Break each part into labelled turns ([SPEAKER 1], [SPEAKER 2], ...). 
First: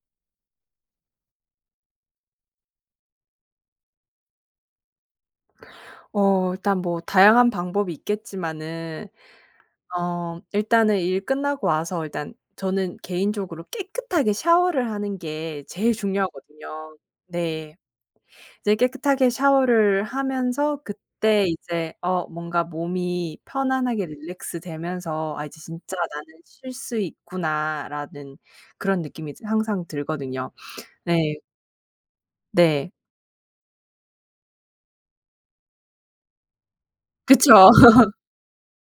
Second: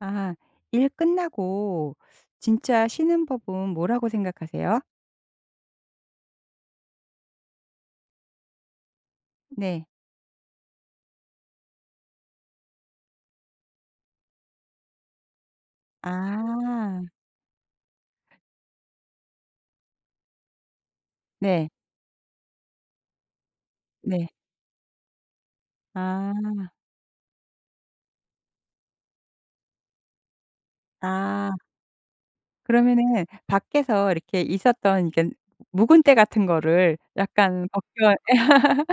[SPEAKER 1] 아. 일 끝나고 진짜 쉬는 법은 뭐라고 생각하세요?
[SPEAKER 2] 어 일단 뭐 다양한 방법이 있겠지만은
[SPEAKER 1] 네.
[SPEAKER 2] 어 일단은 일 끝나고 와서 일단 저는 개인적으로 깨끗하게 샤워를 하는 게 제일 중요하거든요.
[SPEAKER 1] 아.
[SPEAKER 2] 네. 이제 깨끗하게 샤워를 하면서 그때
[SPEAKER 1] 네.
[SPEAKER 2] 이제 어 뭔가 몸이 편안하게
[SPEAKER 1] 네.
[SPEAKER 2] 릴랙스되면서 '아 이제 진짜 나는
[SPEAKER 1] 아.
[SPEAKER 2] 쉴 수 있구나.'라는 그런 느낌이 이제 항상 들거든요. 네.
[SPEAKER 1] 아.
[SPEAKER 2] 네.
[SPEAKER 1] 그러면은 '밖에서 이렇게 있었던 이런 묵은 때 같은 거를 약간
[SPEAKER 2] 그쵸.
[SPEAKER 1] 벗겨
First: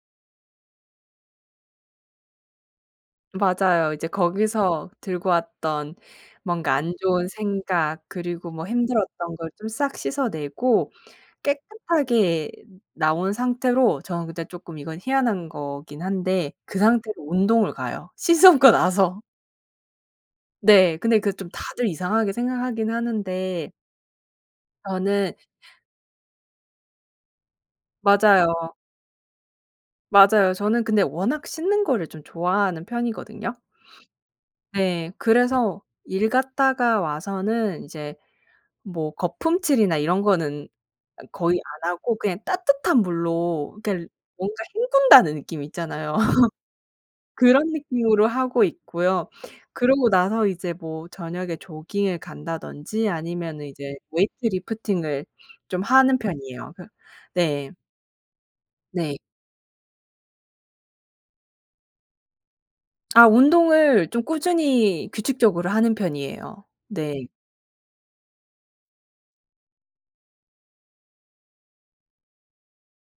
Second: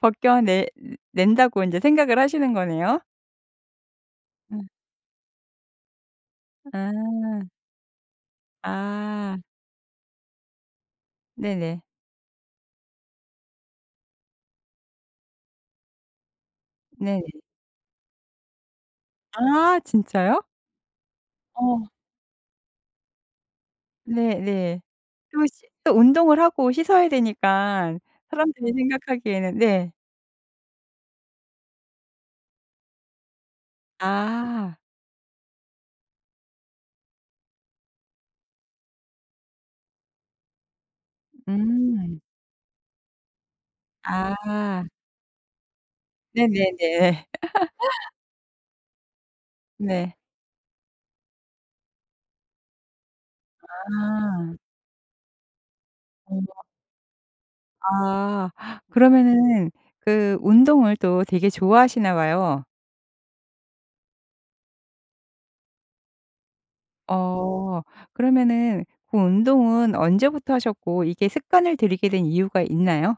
[SPEAKER 1] 벗겨내 낸다.'고 인제 생각을 하시는 거네요?
[SPEAKER 2] 맞아요. 이제
[SPEAKER 1] 예.
[SPEAKER 2] 거기서 들고 왔던 뭔가 안 좋은
[SPEAKER 1] 아.
[SPEAKER 2] 생각 그리고 뭐 힘들었던
[SPEAKER 1] 아.
[SPEAKER 2] 걸 좀 싹 씻어내고
[SPEAKER 1] 네네.
[SPEAKER 2] 깨끗하게 나온 상태로 저는 근데 쪼끔 이건 희한한 거기는 한데 그 상태로
[SPEAKER 1] 네.
[SPEAKER 2] 운동을 가요. 씻으고 나서.
[SPEAKER 1] 아 진짜요?
[SPEAKER 2] 네. 근데 그 좀 다들
[SPEAKER 1] 어.
[SPEAKER 2] 이상하게 생각하기는 하는데
[SPEAKER 1] 네네.
[SPEAKER 2] 저는
[SPEAKER 1] 또 씻 또 운동을 하고 씻어야 되니까 사람들이
[SPEAKER 2] 맞아요.
[SPEAKER 1] 생각하기에는 네.
[SPEAKER 2] 맞아요. 저는 근데 워낙 씻는 거를 좀 좋아하는 편이거든요?
[SPEAKER 1] 아.
[SPEAKER 2] 네. 그래서 일 갔다가 와서는 이제 뭐 거품칠이나 이런 거는 거의 안 하고
[SPEAKER 1] 음.
[SPEAKER 2] 그냥 따뜻한 물로 겔 뭔가
[SPEAKER 1] 아.
[SPEAKER 2] 헹군다는 느낌 있잖아요.
[SPEAKER 1] 네네네.
[SPEAKER 2] 그런 느낌으로 하고 있고요. 그러고
[SPEAKER 1] 네.
[SPEAKER 2] 나서 이제 뭐 저녁에 조깅을 간다든지 아니면은 이제 weight
[SPEAKER 1] 아.
[SPEAKER 2] lifting을 좀 하는
[SPEAKER 1] 우와.
[SPEAKER 2] 편이에요. 그 네.
[SPEAKER 1] 아.
[SPEAKER 2] 네.
[SPEAKER 1] 그러면은 그 운동을 또 되게 좋아하시나 봐요.
[SPEAKER 2] 아 운동을 좀 꾸준히 규칙적으로 하는 편이에요. 네.
[SPEAKER 1] 어. 그러면은 그 운동은 언제부터 하셨고 이게 습관을 들이게 된 이유가 있나요?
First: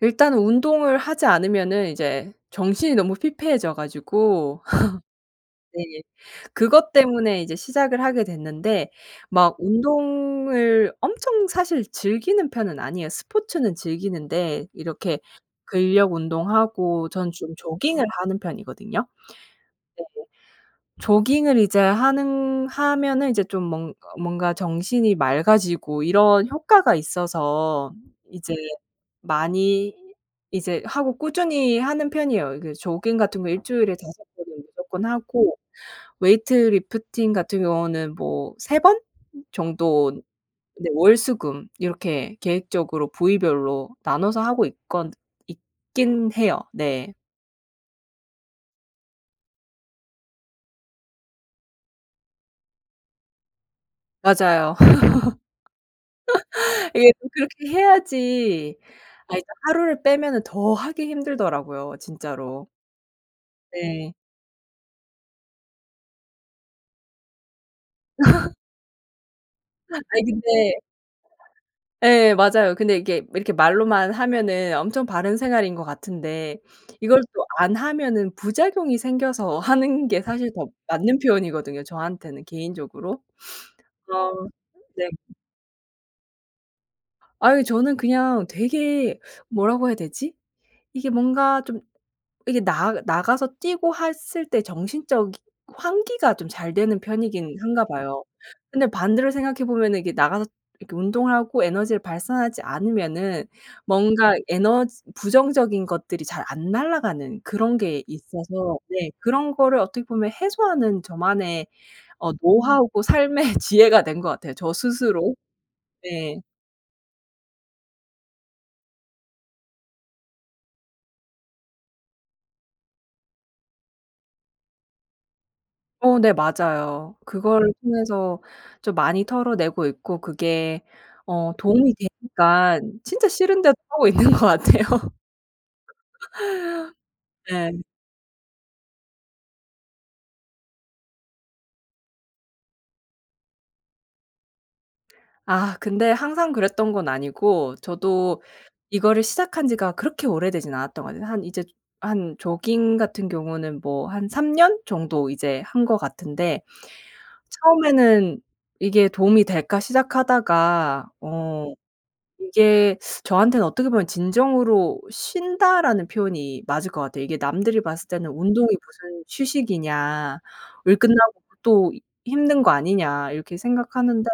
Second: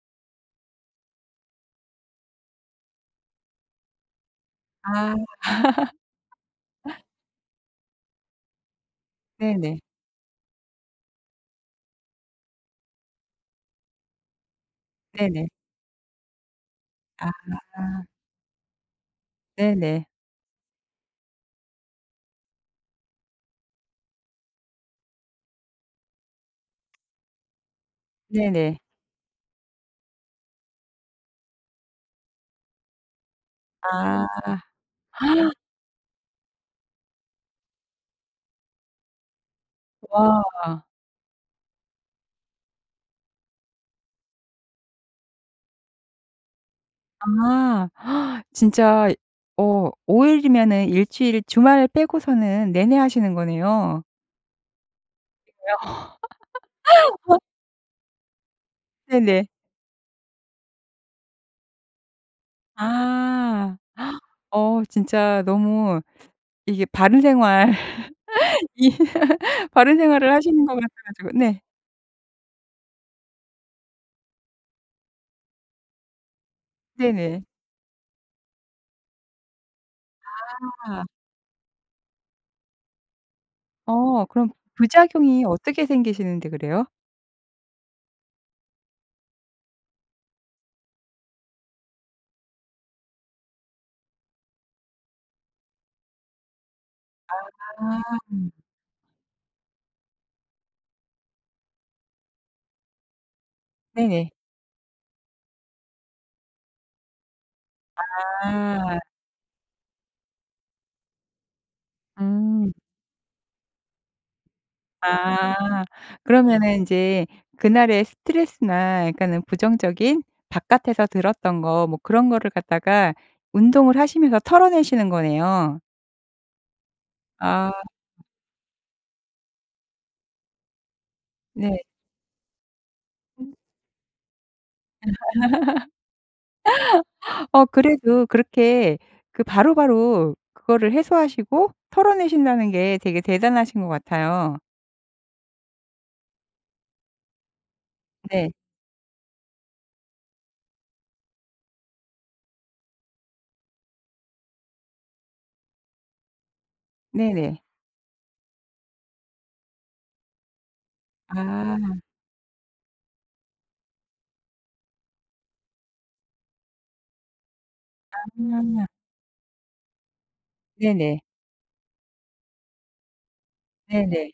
[SPEAKER 2] 일단은 운동을 하지 않으면은 이제 정신이 너무 피폐해져 가지고
[SPEAKER 1] 아.
[SPEAKER 2] 네. 그것 때문에 이제 시작을 하게 됐는데 막
[SPEAKER 1] 네네.
[SPEAKER 2] 운동을 엄청 사실 즐기는 편은 아니에요. 스포츠는 즐기는데 이렇게
[SPEAKER 1] 네네.
[SPEAKER 2] 근력 운동하고 저는 좀
[SPEAKER 1] 아.
[SPEAKER 2] 조깅을 하는 편이거든요. 네.
[SPEAKER 1] 네네.
[SPEAKER 2] 조깅을 이제 하는 하면은 이제 좀 뭔 뭔가 정신이 맑아지고 이런 효과가 있어서 이제
[SPEAKER 1] 네네.
[SPEAKER 2] 많이 이제 하고 꾸준히 하는 편이에요. 그 조깅 같은 거 1 주일에 5
[SPEAKER 1] 아.
[SPEAKER 2] 번은 무조건 하고 weight lifting 같은 경우는 뭐 3 번? 정도.
[SPEAKER 1] 와.
[SPEAKER 2] 네. 월, 수, 금 이렇게 계획적으로 부위별로 나눠서 하고 있건 있기는 해요. 네.
[SPEAKER 1] 아 진짜 어 5 일이면은 1 주일 주말 빼고서는 내내 하시는 거네요.
[SPEAKER 2] 맞아요.
[SPEAKER 1] 그래요?
[SPEAKER 2] 이게 좀 그렇게 해야지 아 일단
[SPEAKER 1] 네네.
[SPEAKER 2] 하루를 빼면은 더 하기 힘들더라고요 진짜로.
[SPEAKER 1] 아.
[SPEAKER 2] 네.
[SPEAKER 1] 어 진짜 너무 이게 바른 생활 이 바른
[SPEAKER 2] 아니
[SPEAKER 1] 생활을 하시는 것
[SPEAKER 2] 근데
[SPEAKER 1] 같아 가지고 네.
[SPEAKER 2] 예 맞아요. 근데 이게 이렇게 말로만 하면은 엄청 바른 생활인 것 같은데 이걸 또
[SPEAKER 1] 네네.
[SPEAKER 2] 안 하면은 부작용이 생겨서 하는 게 사실 더
[SPEAKER 1] 아.
[SPEAKER 2] 맞는 표현이거든요 저한테는 개인적으로.
[SPEAKER 1] 어
[SPEAKER 2] 아
[SPEAKER 1] 그럼
[SPEAKER 2] 네.
[SPEAKER 1] 부작용이 어떻게 생기시는데 그래요?
[SPEAKER 2] 아유 저는 그냥 되게 뭐라고 해야 되지? 이게 뭔가 좀 이게 나 나가서 뛰고 했을 때 정신적인 환기가 좀 잘 되는 편이기는 한가
[SPEAKER 1] 아.
[SPEAKER 2] 봐요. 근데 반대로 생각해 보면은 이게 나가서 이렇게 운동을 하고 에너지를 발산하지 않으면은
[SPEAKER 1] 네네.
[SPEAKER 2] 뭔가 에너지 부정적인 것들이 잘 안 날아가는 그런 게 있어서
[SPEAKER 1] 아.
[SPEAKER 2] 네 그런 거를 어떻게 보면 해소하는 저만의 어
[SPEAKER 1] 음.
[SPEAKER 2] 노하우고 삶의 지혜가 된 것 같아요 저 스스로.
[SPEAKER 1] 아
[SPEAKER 2] 네.
[SPEAKER 1] 그러면은 인제 그날의 스트레스나 약간은 부정적인 바깥에서 들었던 거 뭐 그런 거를 갖다가 운동을 하시면서 털어내시는 거네요.
[SPEAKER 2] 어 네 맞아요.
[SPEAKER 1] 아.
[SPEAKER 2] 그걸 통해서 좀 많이 털어내고 있고 그게 어
[SPEAKER 1] 네.
[SPEAKER 2] 도움이 되니깐 진짜
[SPEAKER 1] 음.
[SPEAKER 2] 싫은데도 하고 있는 것 같아요.
[SPEAKER 1] 어
[SPEAKER 2] 네.
[SPEAKER 1] 그래도 그렇게 그 바로바로 그거를 해소하시고 털어내신다는 게 되게 대단하신 것 같아요.
[SPEAKER 2] 아 근데 항상 그랬던 건 아니고 저도
[SPEAKER 1] 네.
[SPEAKER 2] 이거를 시작한 지가 그렇게 오래되지는 않았던 것 같아요. 한 이제 한 조깅 같은 경우는 뭐 한 3 년 정도 이제 한 것 같은데
[SPEAKER 1] 네네.
[SPEAKER 2] 처음에는 '이게 도움이 될까?' 시작하다가 어
[SPEAKER 1] 아.
[SPEAKER 2] 이게 저한테는 어떻게 보면 '진정으로 쉰다.'라는 표현이 맞을 것 같아요. 이게 남들이 봤을 때는 "운동이
[SPEAKER 1] 아.
[SPEAKER 2] 무슨 휴식이냐. 일
[SPEAKER 1] 네네.
[SPEAKER 2] 끝나고 또 힘든 거 아니냐." 이렇게 생각하는데
[SPEAKER 1] 네네.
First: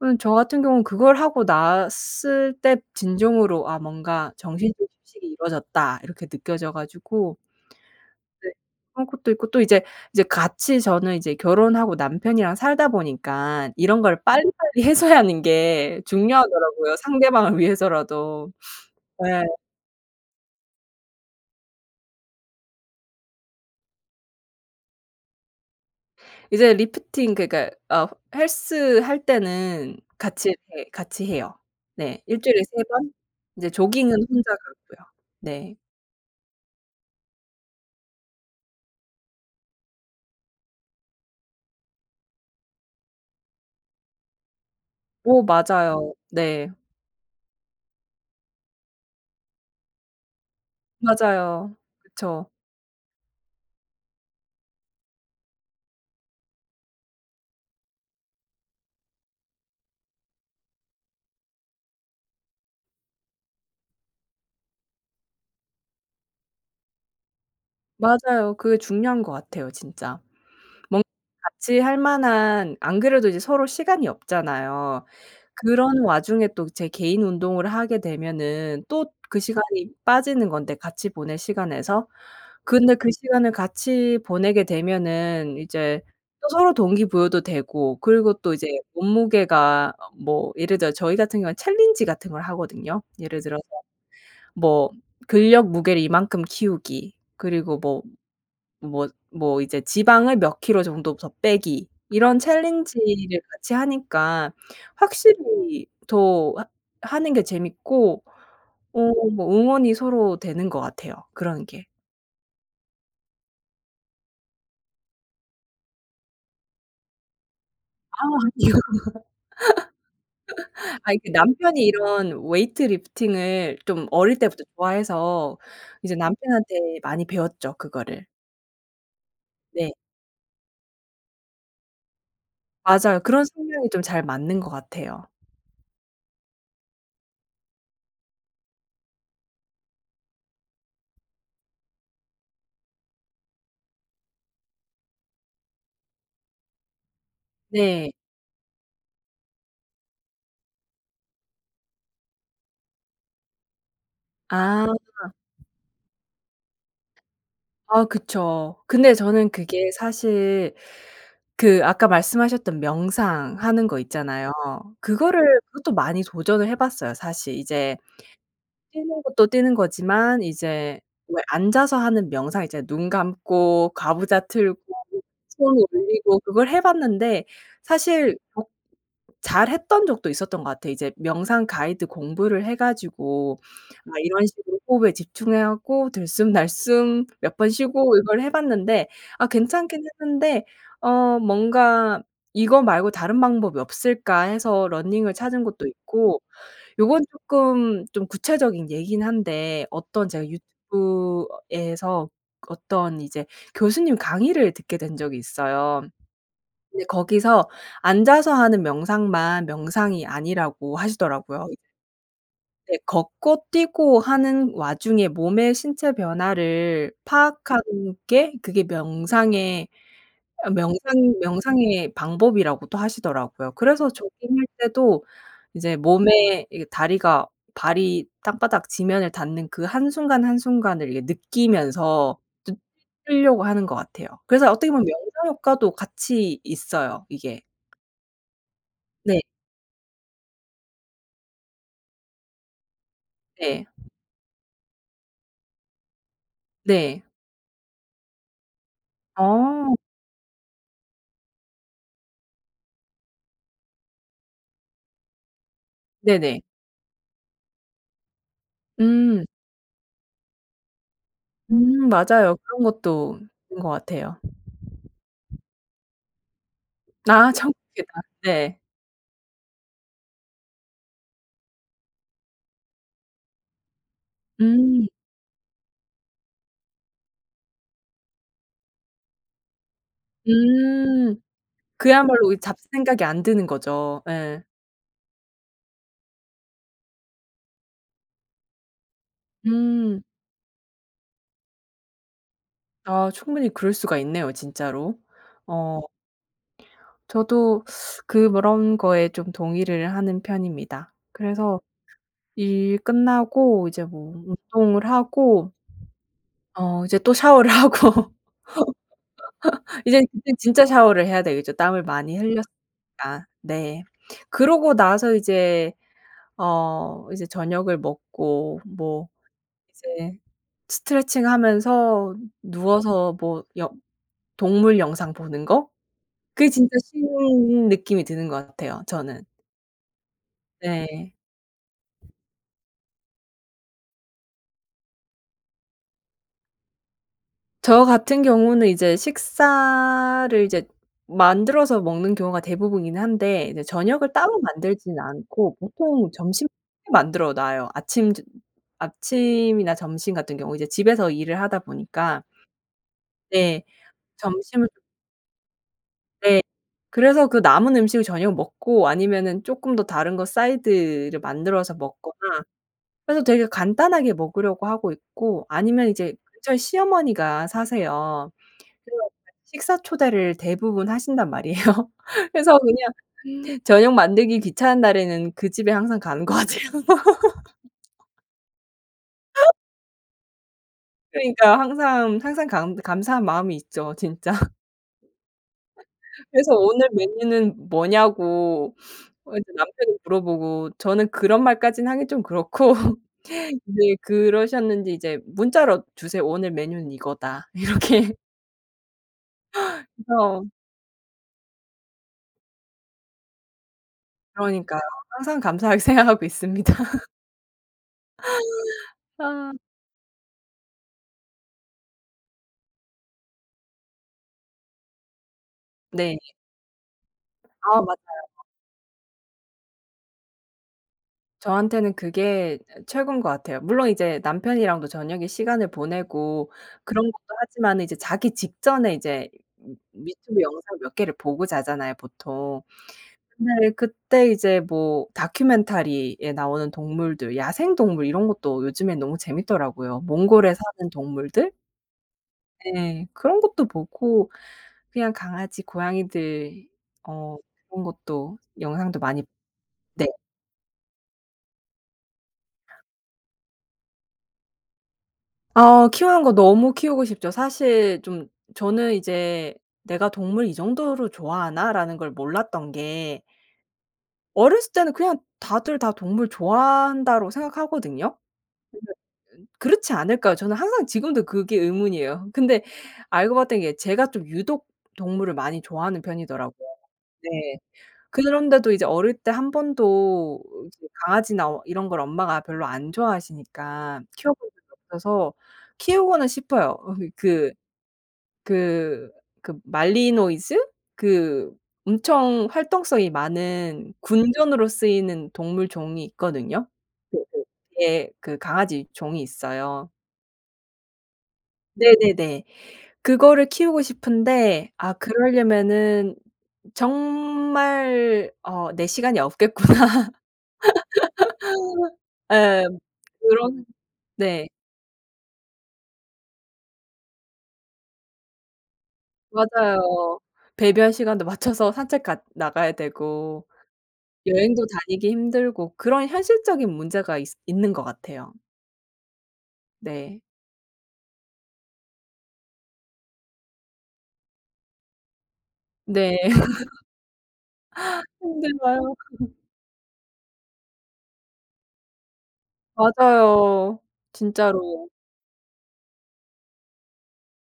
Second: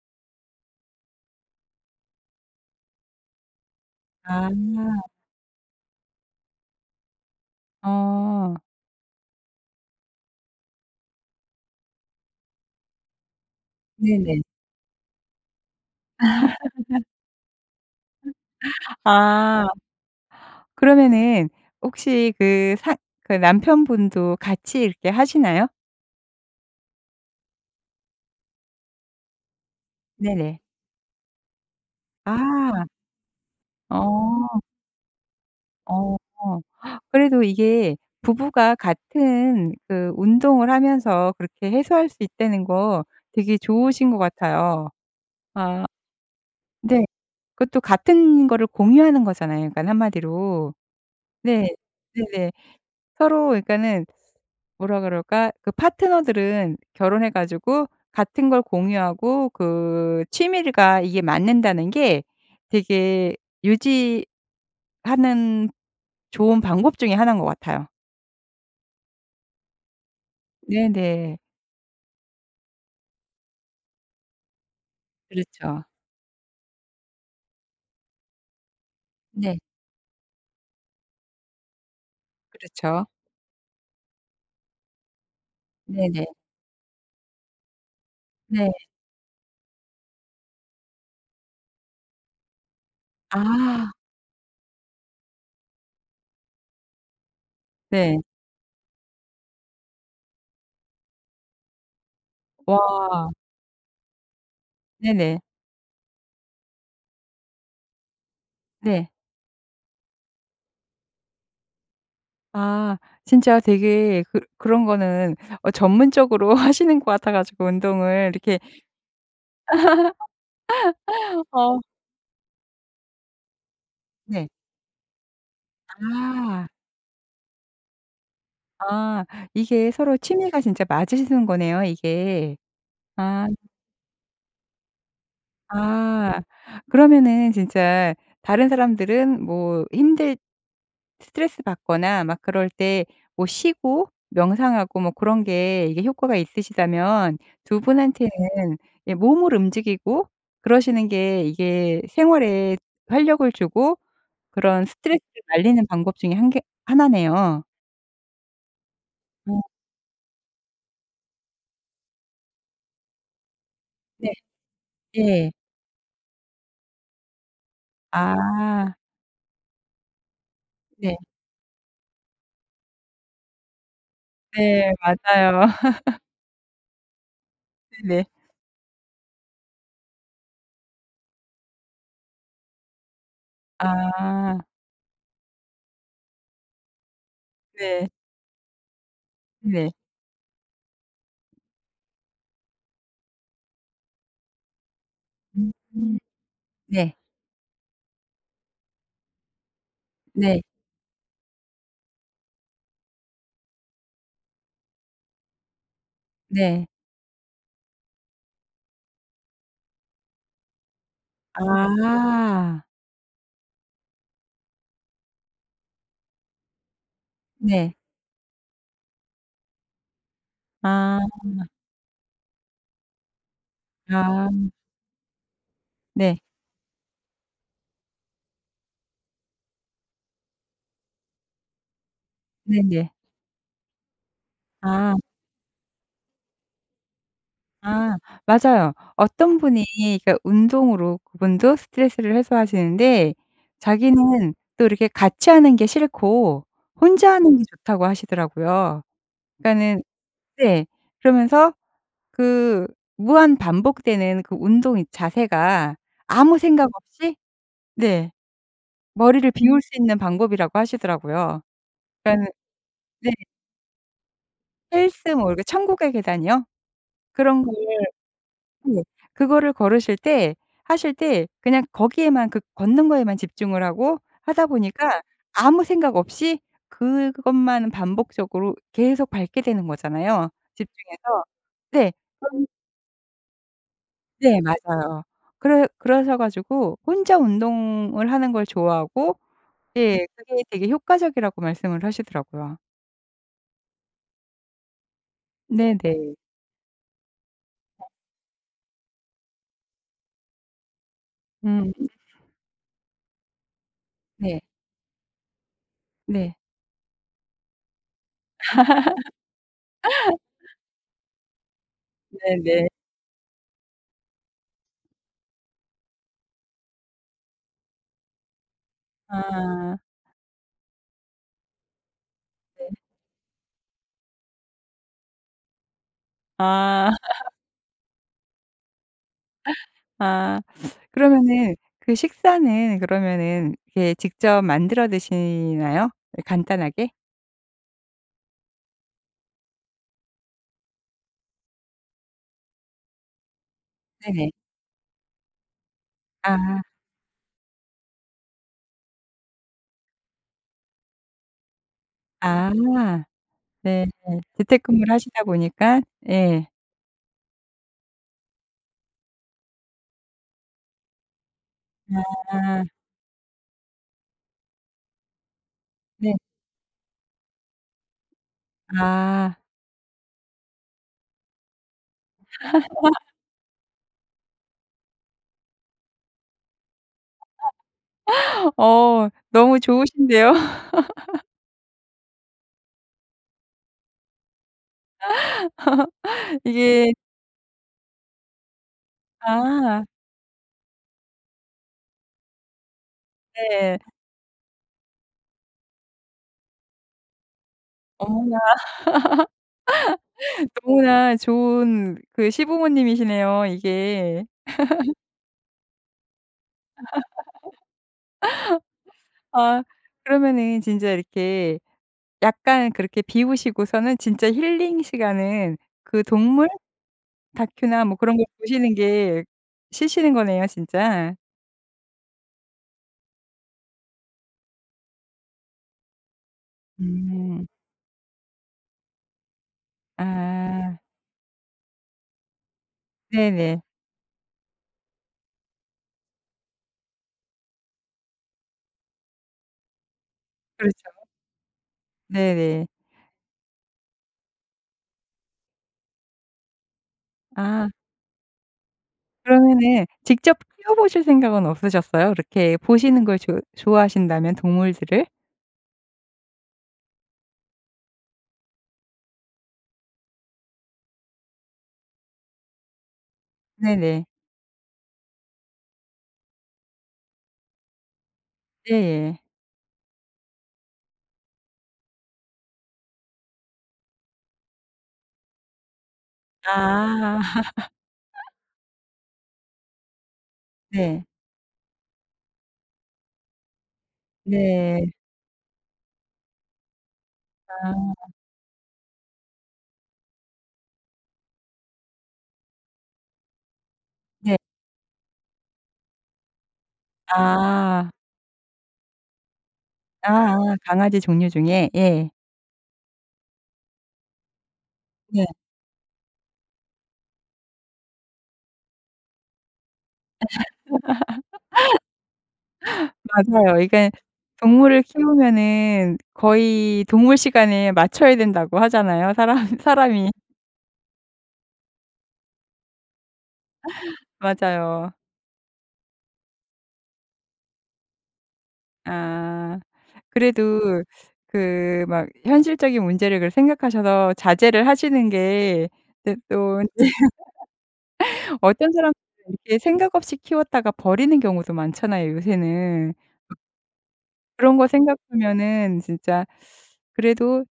[SPEAKER 2] 어 저 같은 경우는 그걸 하고 났을 때 진정으로 '아 뭔가
[SPEAKER 1] 아.
[SPEAKER 2] 정신적인 휴식이 이루어졌다.' 이렇게 느껴져 가지고 네
[SPEAKER 1] 어.
[SPEAKER 2] 그런 것도 있고 또 이제 이제 같이 저는 이제 결혼하고 남편이랑 살다 보니까 이런 걸
[SPEAKER 1] 네네.
[SPEAKER 2] 빨리빨리 해소하는 게 중요하더라고요 상대방을 위해서라도. 네.
[SPEAKER 1] 아. 그러면은 혹시 그 사 그 남편분도 같이 이렇게 하시나요?
[SPEAKER 2] 이제 lifting 그러니까 어 헬스할 때는 같이
[SPEAKER 1] 네네.
[SPEAKER 2] 이렇게 같이 해요. 네. 일주일에 3
[SPEAKER 1] 아.
[SPEAKER 2] 번. 근데 조깅은 혼자
[SPEAKER 1] 어.
[SPEAKER 2] 가고요. 네.
[SPEAKER 1] 어. 그래도 이게 부부가 같은 그 운동을 하면서 그렇게 해소할 수 있다는 거 되게 좋으신 것 같아요.
[SPEAKER 2] 오
[SPEAKER 1] 아.
[SPEAKER 2] 맞아요. 네.
[SPEAKER 1] 네. 그것도 같은 거를 공유하는 거잖아요 그니깐 1 마디로. 네.
[SPEAKER 2] 맞아요. 그쵸.
[SPEAKER 1] 네네. 서로 그러니까는 뭐라 그럴까? 그 파트너들은 결혼해 가지고 같은 걸 공유하고 그 취미가 이게 맞는다는 게 되게 유지하는 좋은 방법 중에 1 인 것 같아요.
[SPEAKER 2] 맞아요. 그게 중요한 것 같아요 진짜. 뭔가
[SPEAKER 1] 네네.
[SPEAKER 2] 같이 할 만한 안 그래도 이제 서로 시간이 없잖아요.
[SPEAKER 1] 그렇죠.
[SPEAKER 2] 그런 와중에 또 제 개인 운동을 하게 되면은 또 그
[SPEAKER 1] 네.
[SPEAKER 2] 시간이 빠지는 건데 같이 보낼 시간에서 근데
[SPEAKER 1] 그렇죠.
[SPEAKER 2] 그 시간을 같이 보내게 되면은 이제
[SPEAKER 1] 네네.
[SPEAKER 2] 또 서로 동기부여도 되고 그리고 또 이제
[SPEAKER 1] 네.
[SPEAKER 2] 몸무게가 어 뭐 예를 들어서 저희 같은 경우에는 챌린지 같은 걸 하거든요. 예를 들어서
[SPEAKER 1] 아.
[SPEAKER 2] 뭐 근력 무게를 이만큼 키우기 그리고 뭐
[SPEAKER 1] 네.
[SPEAKER 2] 뭐 뭐 이제 지방을 몇 킬로 정도 더 빼기 이런
[SPEAKER 1] 와.
[SPEAKER 2] 챌린지를 같이하니까
[SPEAKER 1] 네네.
[SPEAKER 2] 확실히 더 하 하는 게 재밌고
[SPEAKER 1] 네.
[SPEAKER 2] 어 뭐 응원이 서로 되는 것 같아요 그런 게.
[SPEAKER 1] 아. 진짜 되게 그 그런 거는 어 전문적으로 하시는 것 같아 가지고
[SPEAKER 2] 아
[SPEAKER 1] 운동을
[SPEAKER 2] 아니요.
[SPEAKER 1] 이렇게
[SPEAKER 2] 아이 그
[SPEAKER 1] 어.
[SPEAKER 2] 남편이 이런 weight lifting을 좀 어릴
[SPEAKER 1] 네.
[SPEAKER 2] 때부터 좋아해서 이제
[SPEAKER 1] 아.
[SPEAKER 2] 남편한테 많이 배웠죠 그거를.
[SPEAKER 1] 아 이게
[SPEAKER 2] 네.
[SPEAKER 1] 서로 취미가 진짜 맞으시는 거네요 이게.
[SPEAKER 2] 맞아요. 그런
[SPEAKER 1] 아.
[SPEAKER 2] 성향이 좀 잘 맞는 것 같아요.
[SPEAKER 1] 아 그러면은 진짜 다른 사람들은 뭐 힘들 스트레스받거나 막 그럴 때 뭐 쉬고 명상하고 뭐 그런 게 이게 효과가 있으시다면 2
[SPEAKER 2] 네.
[SPEAKER 1] 분한테는 예 몸을 움직이고 그러시는 게 이게 생활에 활력을 주고 그런
[SPEAKER 2] 아.
[SPEAKER 1] 스트레스를 날리는 방법 중에 1 개 1 네요.
[SPEAKER 2] 아 그쵸. 근데 저는
[SPEAKER 1] 어.
[SPEAKER 2] 그게 사실 그 아까 말씀하셨던 명상하는 거
[SPEAKER 1] 네.
[SPEAKER 2] 있잖아요. 그거를
[SPEAKER 1] 예.
[SPEAKER 2] 그것도 많이 도전을 해 봤어요. 사실 이제
[SPEAKER 1] 아.
[SPEAKER 2] 뛰는 것도 뛰는 거지만 이제
[SPEAKER 1] 네.
[SPEAKER 2] 왜 앉아서 하는 명상 이제 눈 감고 가부좌 틀고
[SPEAKER 1] 네 맞아요.
[SPEAKER 2] 손 올리고 그걸 해 봤는데
[SPEAKER 1] 네네.
[SPEAKER 2] 사실 [unintelligible] 잘했던 적도 있었던 것 같아요. 이제 명상 가이드 공부를 해 가지고 막 이런
[SPEAKER 1] 아.
[SPEAKER 2] 식으로 호흡에 집중해 갖고 들숨 날숨 몇 번
[SPEAKER 1] 네.
[SPEAKER 2] 쉬고 이걸 해 봤는데 아
[SPEAKER 1] 네.
[SPEAKER 2] 괜찮기는 했는데 어 뭔가 '이거 말고 다른 방법이 없을까.' 해서 러닝을 찾은
[SPEAKER 1] 음.
[SPEAKER 2] 것도 있고
[SPEAKER 1] 네.
[SPEAKER 2] 요건 쪼끔 좀 구체적인 예이기는 한데 어떤 제가
[SPEAKER 1] 네.
[SPEAKER 2] 유튜브에서 어떤 이제 교수님 강의를 듣게 된 적이 있어요.
[SPEAKER 1] 네.
[SPEAKER 2] 근데 거기서 앉아서 하는 명상만 명상이 아니라고 하시더라고요.
[SPEAKER 1] 아.
[SPEAKER 2] 네. 걷고 뛰고 하는 와중에 몸의 신체 변화를 파악하는
[SPEAKER 1] 네.
[SPEAKER 2] 게 그게 명상의 아
[SPEAKER 1] 아.
[SPEAKER 2] 명상 명상의 방법이라고도 하시더라고요. 그래서 조깅할
[SPEAKER 1] 아.
[SPEAKER 2] 때도 이제
[SPEAKER 1] 네.
[SPEAKER 2] 몸에 이게 다리가 발이 땅바닥 지면을 닿는 그 한순간, 한순간을 이렇게 느끼면서 좀
[SPEAKER 1] 네네.
[SPEAKER 2] 쓰려고 하는 것 같아요. 그래서 어떻게 보면
[SPEAKER 1] 아.
[SPEAKER 2] 명상 효과도 같이 있어요 이게.
[SPEAKER 1] 아. 맞아요.
[SPEAKER 2] 네.
[SPEAKER 1] 어떤 분이 그니까 운동으로 그분도 스트레스를 해소하시는데
[SPEAKER 2] 네.
[SPEAKER 1] 자기는 또 이렇게 "같이 하는 게 싫고
[SPEAKER 2] 네.
[SPEAKER 1] 혼자 하는 게 좋다."고 하시더라고요.
[SPEAKER 2] 어.
[SPEAKER 1] 그니까는 네. 그러면서 그 무한 반복되는 그 운동 이 자세가 아무
[SPEAKER 2] 네네.
[SPEAKER 1] 생각 없이 네.
[SPEAKER 2] 음.
[SPEAKER 1] 머리를 비울 수 있는 방법이라고 하시더라고요.
[SPEAKER 2] 음
[SPEAKER 1] 그니까는
[SPEAKER 2] 맞아요. 그런
[SPEAKER 1] 네.
[SPEAKER 2] 것도 있는 것 같아요.
[SPEAKER 1] 헬스 뭐 이렇게 천국의 계단이요?
[SPEAKER 2] 아
[SPEAKER 1] 그런
[SPEAKER 2] 천국의
[SPEAKER 1] 거를
[SPEAKER 2] 계단. 네.
[SPEAKER 1] 네 그거를 걸으실 때 하실 때 그냥 거기에만 그 걷는 거에만 집중을 하고 하다
[SPEAKER 2] 음.
[SPEAKER 1] 보니까 아무 생각 없이 그것만 반복적으로 계속 밟게 되는 거잖아요
[SPEAKER 2] 음.
[SPEAKER 1] 집중해서. 네.
[SPEAKER 2] 그야말로 이
[SPEAKER 1] 그런
[SPEAKER 2] 잡생각이 안 드는 거죠.
[SPEAKER 1] 네
[SPEAKER 2] 예.
[SPEAKER 1] 맞아요. 그러 그러셔 가지고 혼자 운동을 하는 걸 좋아하고
[SPEAKER 2] 음.
[SPEAKER 1] 예 그게 되게 효과적이라고 말씀을 하시더라고요.
[SPEAKER 2] 아 충분히 그럴 수가 있네요 진짜로. 어.
[SPEAKER 1] 네네.
[SPEAKER 2] 저도 그 그런 거에 좀 동의를 하는 편입니다. 그래서
[SPEAKER 1] 음.
[SPEAKER 2] 일 끝나고 이제 뭐
[SPEAKER 1] 네.
[SPEAKER 2] 운동을 하고
[SPEAKER 1] 네.
[SPEAKER 2] 어 이제 또 샤워를 하고 이제는 그땐 진짜 샤워를 해야 되겠죠 땀을 많이 흘렸으니까.
[SPEAKER 1] 네네.
[SPEAKER 2] 네. 그러고 나서 이제 어 이제 저녁을 먹고 뭐
[SPEAKER 1] 아.
[SPEAKER 2] 이제 스트레칭 하면서
[SPEAKER 1] 네.
[SPEAKER 2] 누워서 뭐 영 동물 영상 보는 거? 그게 진짜
[SPEAKER 1] 아.
[SPEAKER 2] 쉬는 느낌이 드는 것 같아요 저는.
[SPEAKER 1] 아
[SPEAKER 2] 네.
[SPEAKER 1] 그러면은 그 식사는 그러면은 이렇게 직접 만들어 드시나요? 이 간단하게?
[SPEAKER 2] 저 같은 경우는 이제 식사를 이제 만들어서 먹는 경우가 대부분이긴 한데 이제 저녁을
[SPEAKER 1] 네네.
[SPEAKER 2] 따로 만들지는 않고 보통 점심때
[SPEAKER 1] 아.
[SPEAKER 2] 만들어 놔요. 아침 두 아침이나 점심 같은 경우 이제 집에서 일을 하다 보니까
[SPEAKER 1] 아.
[SPEAKER 2] 네.
[SPEAKER 1] 네.
[SPEAKER 2] 점심을
[SPEAKER 1] 재택근무를 하시다 보니까.
[SPEAKER 2] 네.
[SPEAKER 1] 예.
[SPEAKER 2] 그래서 그 남은 음식을 저녁에 먹고 아니면은 쪼끔 더 다른 거 사이드를 만들어서 먹거나
[SPEAKER 1] 아.
[SPEAKER 2] 그래서 되게 간단하게 먹으려고 하고 있고 아니면 이제
[SPEAKER 1] 네.
[SPEAKER 2] 근처에 시어머니가 사세요. [unintelligible]
[SPEAKER 1] 아.
[SPEAKER 2] 식사 초대를 대부분 하신단 말이에요. 그래서 그냥 저녁 만들기 귀찮은 날에는 그 집에 항상 가는 것 같아요.
[SPEAKER 1] 어 너무 좋으신데요.
[SPEAKER 2] 그러니까 항상 항상 감 감사한 마음이 있죠 진짜. 그래서 "오늘
[SPEAKER 1] 이게
[SPEAKER 2] 메뉴는 뭐냐."고 어 이제
[SPEAKER 1] 아.
[SPEAKER 2] 남편이 물어보고 저는 그런 말까지는 하긴 좀 그렇고
[SPEAKER 1] 네.
[SPEAKER 2] 이제 그러셨는지 이제 문자로 주세요. "오늘 메뉴는 이거다." 이렇게.
[SPEAKER 1] 어머나.
[SPEAKER 2] 그래서
[SPEAKER 1] 너무나 좋은 그 시부모님이시네요 이게.
[SPEAKER 2] 그러니까요. 항상 감사하게 생각하고 있습니다. 아.
[SPEAKER 1] 아 그러면은 진짜 이렇게 약간 그렇게 비우시고서는 진짜 힐링 시간은 그
[SPEAKER 2] 네.
[SPEAKER 1] 동물?
[SPEAKER 2] 아
[SPEAKER 1] 다큐나 뭐 그런 걸
[SPEAKER 2] 맞아요.
[SPEAKER 1] 보시는 게 쉬시는 거네요 진짜.
[SPEAKER 2] 저한테는 그게 진짜 최고인 것 같아요. 물론 이제 남편이랑도 저녁에 시간을 보내고 그런 것도
[SPEAKER 1] 음.
[SPEAKER 2] 하지만은 이제 자기 직전에 이제 유튜브 영상
[SPEAKER 1] 아.
[SPEAKER 2] 몇 개를 보고 자잖아요 보통.
[SPEAKER 1] 네네.
[SPEAKER 2] 근데 그때 이제 뭐 다큐멘터리에 나오는 동물들, 야생동물 이런 것도 요즘에 너무 재밌더라고요. 몽골에
[SPEAKER 1] 그렇죠.
[SPEAKER 2] 사는 동물들?
[SPEAKER 1] 네네.
[SPEAKER 2] 네. 그런 것도 보고 그냥 강아지, 고양이들 어
[SPEAKER 1] 아.
[SPEAKER 2] 그런 것도 영상도 많이
[SPEAKER 1] 그러면은
[SPEAKER 2] 네.
[SPEAKER 1] 직접 키워보실 생각은 없으셨어요? 그렇게 보시는 걸 좋 좋아하신다면 동물들을?
[SPEAKER 2] 어 키우는 거 너무 키우고 싶죠. 사실 좀 저는 이제 '내가 동물 이 정도로 좋아하나?'라는 걸 몰랐던 게
[SPEAKER 1] 네네.
[SPEAKER 2] 어렸을 때는 그냥 다들 다 '동물 좋아한다.'로 생각하거든요. 근데
[SPEAKER 1] 예예.
[SPEAKER 2] 그렇지 않을까요? 저는 항상 지금도 그게 의문이에요. 근데 알고 봤던 게 제가 좀 유독 동물을 많이 좋아하는 편이더라고요.
[SPEAKER 1] 아.
[SPEAKER 2] 네. 그런데도 이제 어릴 때 1 번도 이제
[SPEAKER 1] 네.
[SPEAKER 2] 강아지나 이런 걸 엄마가 별로 안 좋아하시니까 키워본 적이
[SPEAKER 1] 네.
[SPEAKER 2] 없어서 키우고는 싶어요. 어 그
[SPEAKER 1] 아
[SPEAKER 2] 그 그 말리노이즈? 그 엄청 활동성이 많은
[SPEAKER 1] 네.
[SPEAKER 2] 군견으로 쓰이는 동물종이 있거든요. 그 그
[SPEAKER 1] 아.
[SPEAKER 2] 예 그 강아지 종이 있어요.
[SPEAKER 1] 아아 강아지 종류 중에. 예.
[SPEAKER 2] 네네네. 그거를 키우고 싶은데 '아
[SPEAKER 1] 네.
[SPEAKER 2] 그럴려면은 정말 어 내 시간이 없겠구나.' 예.
[SPEAKER 1] 맞아요.
[SPEAKER 2] 그런
[SPEAKER 1] 이게
[SPEAKER 2] 네.
[SPEAKER 1] 동물을 키우면은 거의 동물 시간에 맞춰야 된다고 하잖아요 사람 사람이.
[SPEAKER 2] 맞아요. 배변 시간도 맞춰서 산책 갔 나가야 되고 여행도
[SPEAKER 1] 맞아요.
[SPEAKER 2] 다니기 힘들고 그런 현실적인 문제가 있 있는 것 같아요.
[SPEAKER 1] 아.
[SPEAKER 2] 네.
[SPEAKER 1] 그래도 그 막 현실적인 문제를 그걸 생각하셔서 자제를 하시는 게
[SPEAKER 2] 네.
[SPEAKER 1] 이제 또 어떤
[SPEAKER 2] 힘든가요.
[SPEAKER 1] 사람들은 이렇게 생각 없이 키웠다가 버리는 경우도 많잖아요 요새는.
[SPEAKER 2] 맞아요.
[SPEAKER 1] 그런 거
[SPEAKER 2] 진짜로.
[SPEAKER 1] 생각하면은 진짜 그래도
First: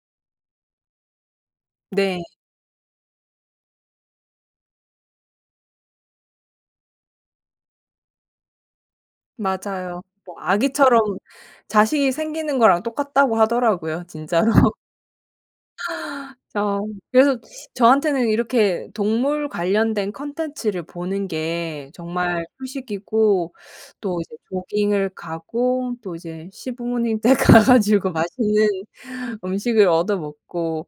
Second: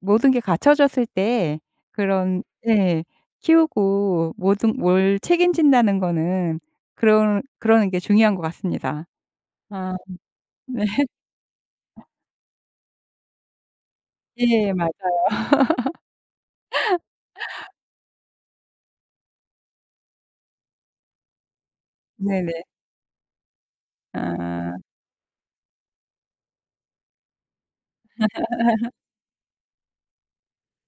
[SPEAKER 1] 모든 게 갖춰졌을 때
[SPEAKER 2] 네.
[SPEAKER 1] 그런 예 키우고 뭐든 뭘 책임진다는 거는 그런 그러는 게 중요한 것 같습니다. 아.
[SPEAKER 2] 맞아요. 뭐
[SPEAKER 1] 네.
[SPEAKER 2] 아기처럼 자식이 생기는 거랑 똑같다고 하더라고요 진짜로.
[SPEAKER 1] 예 맞아요.
[SPEAKER 2] 어. 그래서 저한테는 이렇게 동물 관련된 콘텐츠를 보는 게 정말
[SPEAKER 1] 네네.
[SPEAKER 2] 휴식이고 또 이제
[SPEAKER 1] 아.
[SPEAKER 2] 조깅을 가고 또 이제 시부모님 댁 가 가지고 맛있는 음식을 얻어먹고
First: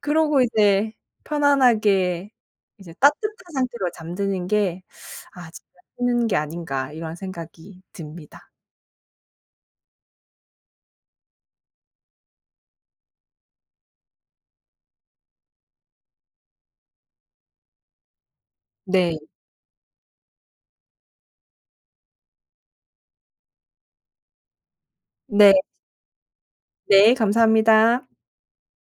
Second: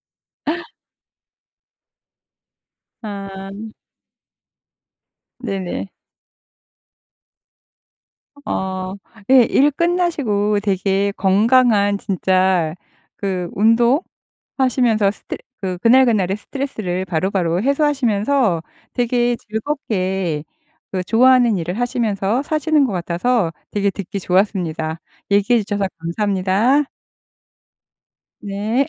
[SPEAKER 2] 그러고 이제 편안하게 이제 따뜻한
[SPEAKER 1] 아.
[SPEAKER 2] 상태로 잠드는 게 '아 진짜
[SPEAKER 1] 네네.
[SPEAKER 2] 쉬는 게 아닌가?' 이런 생각이 듭니다.
[SPEAKER 1] 어. 예 일 끝나시고 되게 건강한 진짜 그 운동하시면서 스트 그 그날그날의 스트레스를 바로바로 해소하시면서
[SPEAKER 2] 네.
[SPEAKER 1] 되게 즐겁게 그 좋아하는 일을 하시면서 사시는 거 같아서 되게 듣기 좋았습니다.
[SPEAKER 2] 네.
[SPEAKER 1] 얘기해 주셔서 감사합니다.
[SPEAKER 2] 네 감사합니다.
[SPEAKER 1] 네.